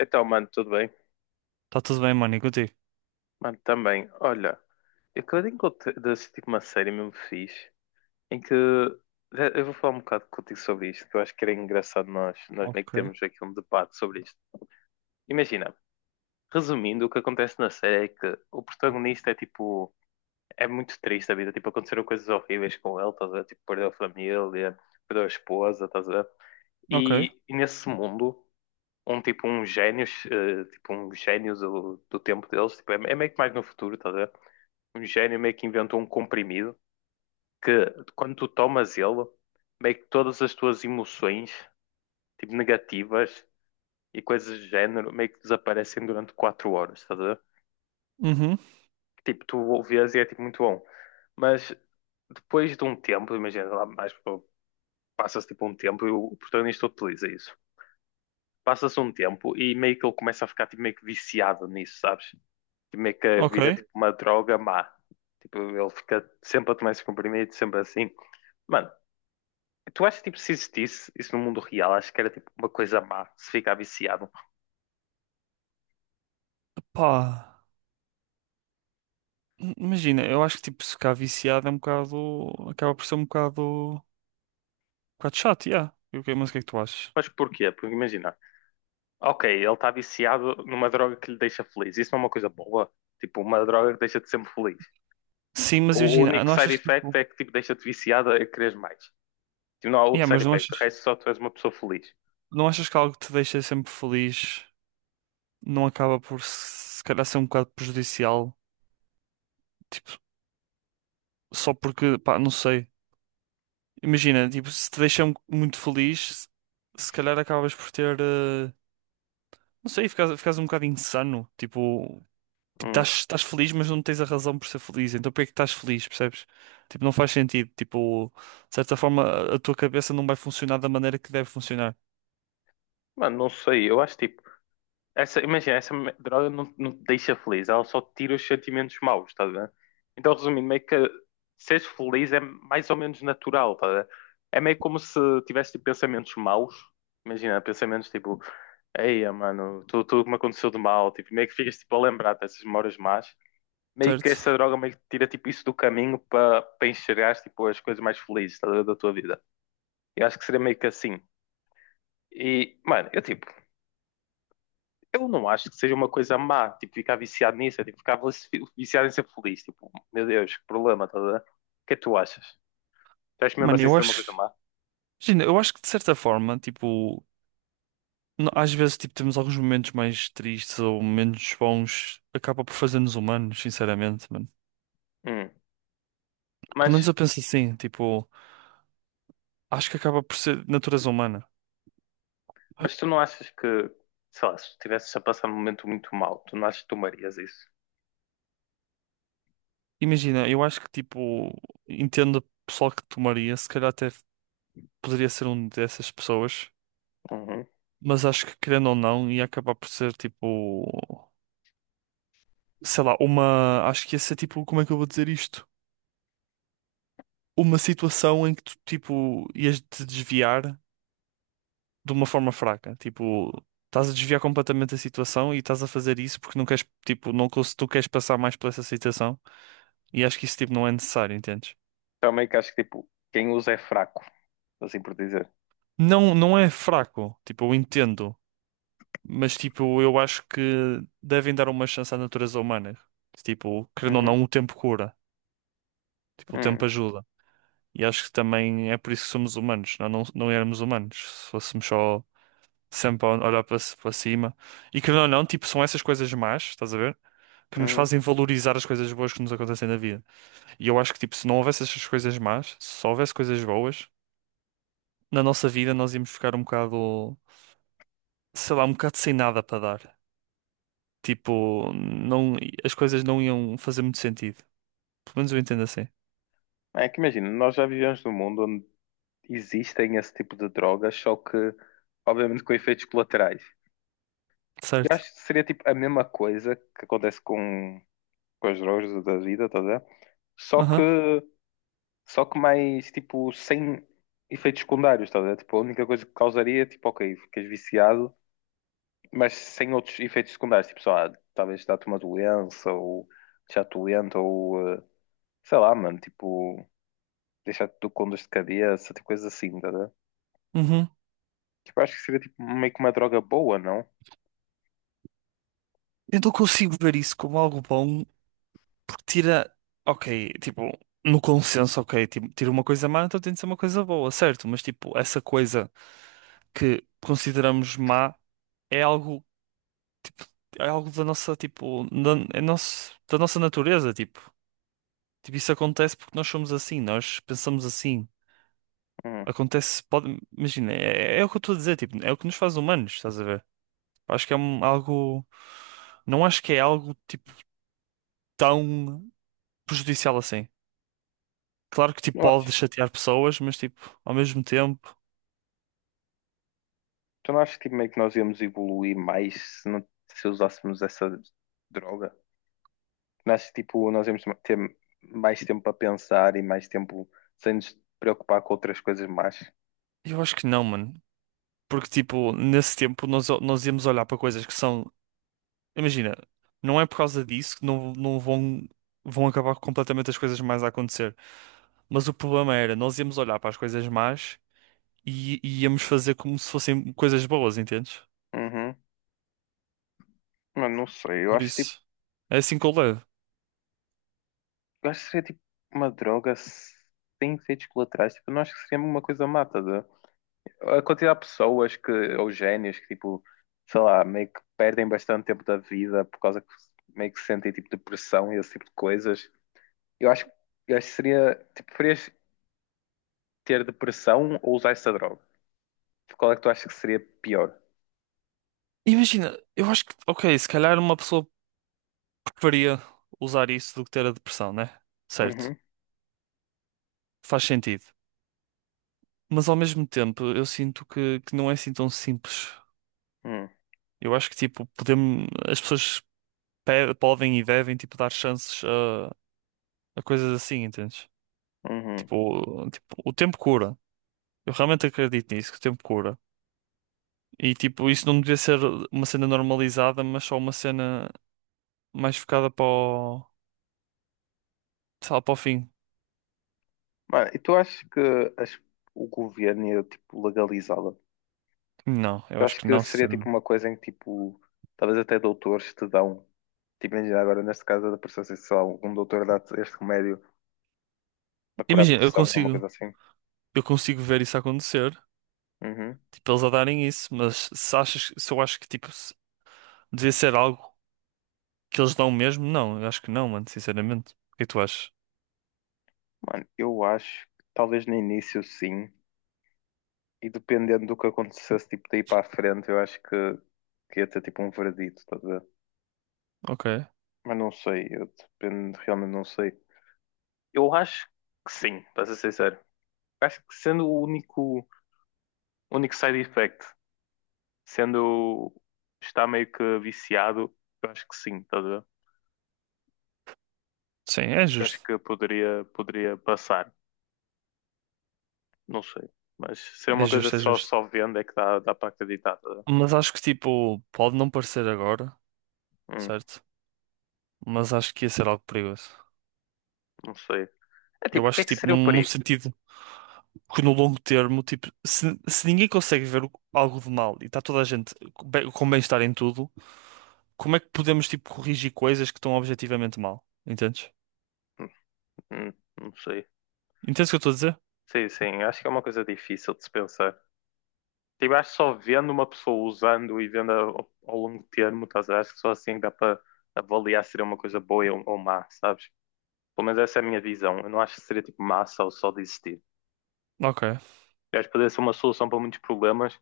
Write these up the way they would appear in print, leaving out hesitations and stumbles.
Então, mano, tudo bem? Está tudo bem, mano, e contigo? Mano, também. Olha, eu acabei de assistir tipo, uma série mesmo fixe, em que eu vou falar um bocado contigo sobre isto, que eu acho que era engraçado nós meio que Ok. temos aqui um debate sobre isto. Imagina, resumindo, o que acontece na série é que o protagonista é tipo, é muito triste a vida, tipo, aconteceram coisas horríveis com ele, estás a ver? Tipo, perdeu a família, perdeu a esposa, estás a ver? Ok. E nesse mundo. Um tipo um génios, tipo um génios do tempo deles, tipo, é meio que mais no futuro, estás a ver? Um gênio meio que inventou um comprimido que quando tu tomas ele, meio que todas as tuas emoções, tipo negativas e coisas do género, meio que desaparecem durante 4 horas, estás a ver? Uhum. Tipo, tu o vês e é tipo muito bom. Mas depois de um tempo, imagina lá mais, pô, passa-se tipo um tempo e o protagonista utiliza isso. Passa-se um tempo e meio que ele começa a ficar tipo, meio que viciado nisso, sabes? Que meio que Ok. vira tipo uma droga má. Tipo, ele fica sempre a tomar esses comprimidos, sempre assim. Mano, tu achas tipo se existisse isso no mundo real, acho que era tipo uma coisa má, se ficar viciado. Pá, imagina, eu acho que tipo, ficar viciado é um bocado. Acaba por ser um bocado. Um bocado chato, yeah. E o que- Mas o que é que tu achas? Mas porquê? Porque imagina, ok, ele está viciado numa droga que lhe deixa feliz. Isso não é uma coisa boa. Tipo, uma droga que deixa-te sempre feliz. Sim, mas O imagina, único não side achas que effect tipo. é que tipo, deixa-te viciado a querer mais. Tipo, não há Yeah, outro side mas não effect. O achas, resto só tu és uma pessoa feliz. não achas que algo que te deixa sempre feliz não acaba por se calhar ser um bocado prejudicial? Tipo, só porque, pá, não sei. Imagina, tipo, se te deixa mu- muito feliz, se calhar acabas por ter. Não sei, ficas um bocado insano. Tipo. Tipo, Hum. estás feliz, mas não tens a razão por ser feliz. Então, por que é que estás feliz, percebes? Tipo, não faz sentido. Tipo, de certa forma, a tua cabeça não vai funcionar da maneira que deve funcionar, Mano, não sei. Eu acho tipo. Essa, imagina, droga não, não te deixa feliz, ela só te tira os sentimentos maus, estás a ver? Então, resumindo, meio que seres feliz é mais ou menos natural, estás a ver? É meio como se tivesse tipo, pensamentos maus, imagina, pensamentos tipo, eia, mano, tudo que me aconteceu de mal, tipo, meio que ficas tipo, a lembrar dessas memórias más, meio que essa certo? droga meio que tira tipo, isso do caminho para enxergares tipo, as coisas mais felizes, estás a ver, da tua vida. Eu acho que seria meio que assim. E, mano, eu tipo. Eu não acho que seja uma coisa má, tipo, ficar viciado nisso, é, tipo, viciado em ser feliz, tipo, meu Deus, que problema, tá a ver? O que é que tu achas? Tu achas mesmo Mano, assim eu ser uma coisa acho. má? Imagina, eu acho que de certa forma, tipo, no- às vezes, tipo, temos alguns momentos mais tristes ou menos bons, acaba por fazer-nos humanos, sinceramente, mano. Hum. Pelo Mas, menos eu penso assim, tipo, acho que acaba por ser natureza humana. mas tu não achas que, sei lá, se estivesses a passar um momento muito mau, tu não achas que tomarias isso? Imagina, eu acho que, tipo, entendo o pessoal que tomaria, se calhar até poderia ser um dessas pessoas. Uhum. Mas acho que querendo ou não, ia acabar por ser tipo, sei lá, uma. Acho que ia ser tipo, como é que eu vou dizer isto? Uma situação em que tu, tipo, ias te desviar de uma forma fraca. Tipo, estás a desviar completamente a situação e estás a fazer isso porque não queres, tipo, não, cons- tu queres passar mais por essa situação e acho que isso, tipo, não é necessário, entendes? Também que acho que, tipo, quem usa é fraco, assim por dizer. Não, não é fraco, tipo, eu entendo, mas, tipo, eu acho que devem dar uma chance à natureza humana. Tipo, querendo ou Uhum. não, o tempo cura, tipo, o Uhum. tempo ajuda. E acho que também é por isso que somos humanos, não, não, não éramos humanos. Se fôssemos só sempre a olhar para, ci- para cima. E querendo ou não, tipo, são essas coisas más, estás a ver? Que nos Uhum. fazem valorizar as coisas boas que nos acontecem na vida. E eu acho que, tipo, se não houvesse essas coisas más, se só houvesse coisas boas, na nossa vida nós íamos ficar um bocado, sei lá, um bocado sem nada para dar. Tipo, não, as coisas não iam fazer muito sentido. Pelo menos eu entendo assim. É que imagina, nós já vivemos num mundo onde existem esse tipo de drogas, só que, obviamente, com efeitos colaterais. Eu Certo? acho que seria tipo a mesma coisa que acontece com as drogas da vida, estás a ver? Só que, Aham. só que mais tipo sem efeitos secundários, estás a ver? Tipo, a única coisa que causaria, é, tipo, ok, ficas viciado, mas sem outros efeitos secundários, tipo, só, ah, talvez dá-te uma doença ou deixar-te doente ou sei lá, mano, tipo, deixar-te com dor de cabeça, tipo, coisas assim, estás a ver? Uhum. Tipo, acho que seria tipo meio que uma droga boa, não? Eu não consigo ver isso como algo bom. Tira, ok, tipo, no consenso, ok, tipo, tira uma coisa má, então tem de ser uma coisa boa, certo? Mas tipo, essa coisa que consideramos má é algo, é algo da nossa, tipo, da, é nosso, da nossa natureza, tipo. Tipo, isso acontece porque nós somos assim, nós pensamos assim. Hum, Acontece, pode, imagina, é, é o que eu estou a dizer, tipo, é o que nos faz humanos, estás a ver? Acho que é um- algo, não acho que é algo, tipo, tão prejudicial assim. Claro que, tipo, eu acho. pode chatear pessoas, mas, tipo, ao mesmo tempo. Tu não achas que, tipo, meio que nós íamos evoluir mais se, não, se usássemos essa droga? Não achas que tipo, nós íamos ter mais tempo para pensar e mais tempo sem nos preocupar com outras coisas mais? Eu acho que não, mano. Porque, tipo, nesse tempo nós íamos olhar para coisas que são. Imagina, não é por causa disso que não, não vão, vão acabar completamente as coisas mais a acontecer. Mas o problema era, nós íamos olhar para as coisas más e íamos fazer como se fossem coisas boas, entendes? Uhum. Mano, não sei. Eu Por acho tipo, isso, é assim que eu levo. eu acho que seria tipo uma droga sem efeitos colaterais. Tipo, eu não acho que seria uma coisa mata. A ver? A quantidade de pessoas que, ou génios que tipo, sei lá, meio que perdem bastante tempo da vida por causa que meio que sentem tipo depressão e esse tipo de coisas. Eu acho, eu acho que seria. Tipo, preferias ter depressão ou usar essa droga? Qual é que tu achas que seria pior? Imagina, eu acho que, ok, se calhar uma pessoa preferia usar isso do que ter a depressão, né? Certo. Uhum, Faz sentido. Mas ao mesmo tempo, eu sinto que não é assim tão simples. uhum, Eu acho que, tipo, podemos, as pessoas pe- podem e devem, tipo, dar chances a coisas assim, entendes? uhum. Tipo, o- tipo, o tempo cura. Eu realmente acredito nisso, que o tempo cura. E, tipo, isso não devia ser uma cena normalizada, mas só uma cena mais focada para o, sei lá, para o fim. Mano, e tu achas que as- o governo ia, tipo, legalizá-la? Não, eu Eu acho acho que que não, seria, tipo, sinceramente. uma coisa em que, tipo, talvez até doutores te dão. Tipo, imagina agora, neste caso da depressão, sei lá, um doutor dá-te este remédio para curar a Imagina, eu depressão, uma consigo, coisa assim. eu consigo ver isso acontecer, Uhum. tipo, eles a darem isso, mas se achas, se eu acho que, tipo, se- devia ser algo. Que eles dão mesmo? Não, eu acho que não, mano, sinceramente. O que é que tu achas? Mano, eu acho que talvez no início sim, e dependendo do que acontecesse, tipo, daí para a frente, eu acho que ia ter tipo um verdito, estás a ver? Ok. Mas não sei, eu dependo, realmente não sei. Eu acho que sim, para ser sincero. Acho que sendo único side effect, sendo está meio que viciado, eu acho que sim, estás a ver? Sim, é Eu justo. acho que poderia passar, não sei. Mas se é É uma coisa que justo, é justo. só vendo é que dá para acreditar, estás a ver? Mas acho que, tipo, pode não parecer agora, Hum, certo? Mas acho que ia ser algo perigoso. não sei. É Eu tipo, o acho que é que que, tipo, seria o num, num perigo? sentido que no longo termo, tipo, se ninguém consegue ver algo de mal e está toda a gente com bem- com bem-estar em tudo, como é que podemos, tipo, corrigir coisas que estão objetivamente mal? Entendes? Hum, hum, não sei. Entendes o que eu estou a dizer? Sim, sim, acho que é uma coisa difícil de se pensar. Tipo, acho que só vendo uma pessoa usando e vendo ao longo do termo, estás a ver? Acho que só assim dá para avaliar se seria uma coisa boa ou má, sabes? Pelo menos essa é a minha visão. Eu não acho que seria tipo massa ou só de existir. Ok. Eu acho que poderia ser uma solução para muitos problemas,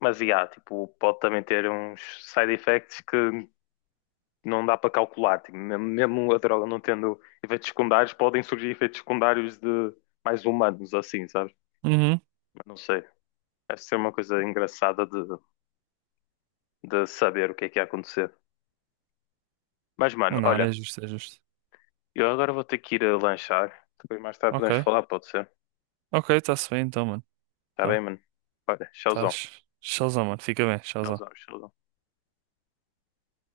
mas e há, tipo, pode também ter uns side effects que não dá para calcular. Tipo, mesmo a droga não tendo efeitos secundários, podem surgir efeitos secundários de mais humanos, assim, sabes? Uhum. Mas não sei. Deve ser uma coisa engraçada de saber o que é que ia acontecer. Mas, mano, Não, é olha, justo, é justo. eu agora vou ter que ir a lanchar. Depois mais tarde Ok. podemos falar, pode ser? Ok, está-se bem então, mano. Tá bem, Tá. mano? Olha, tchauzão, Estás? Showzão, mano. Fica bem, showzão. tchauzão, tchauzão.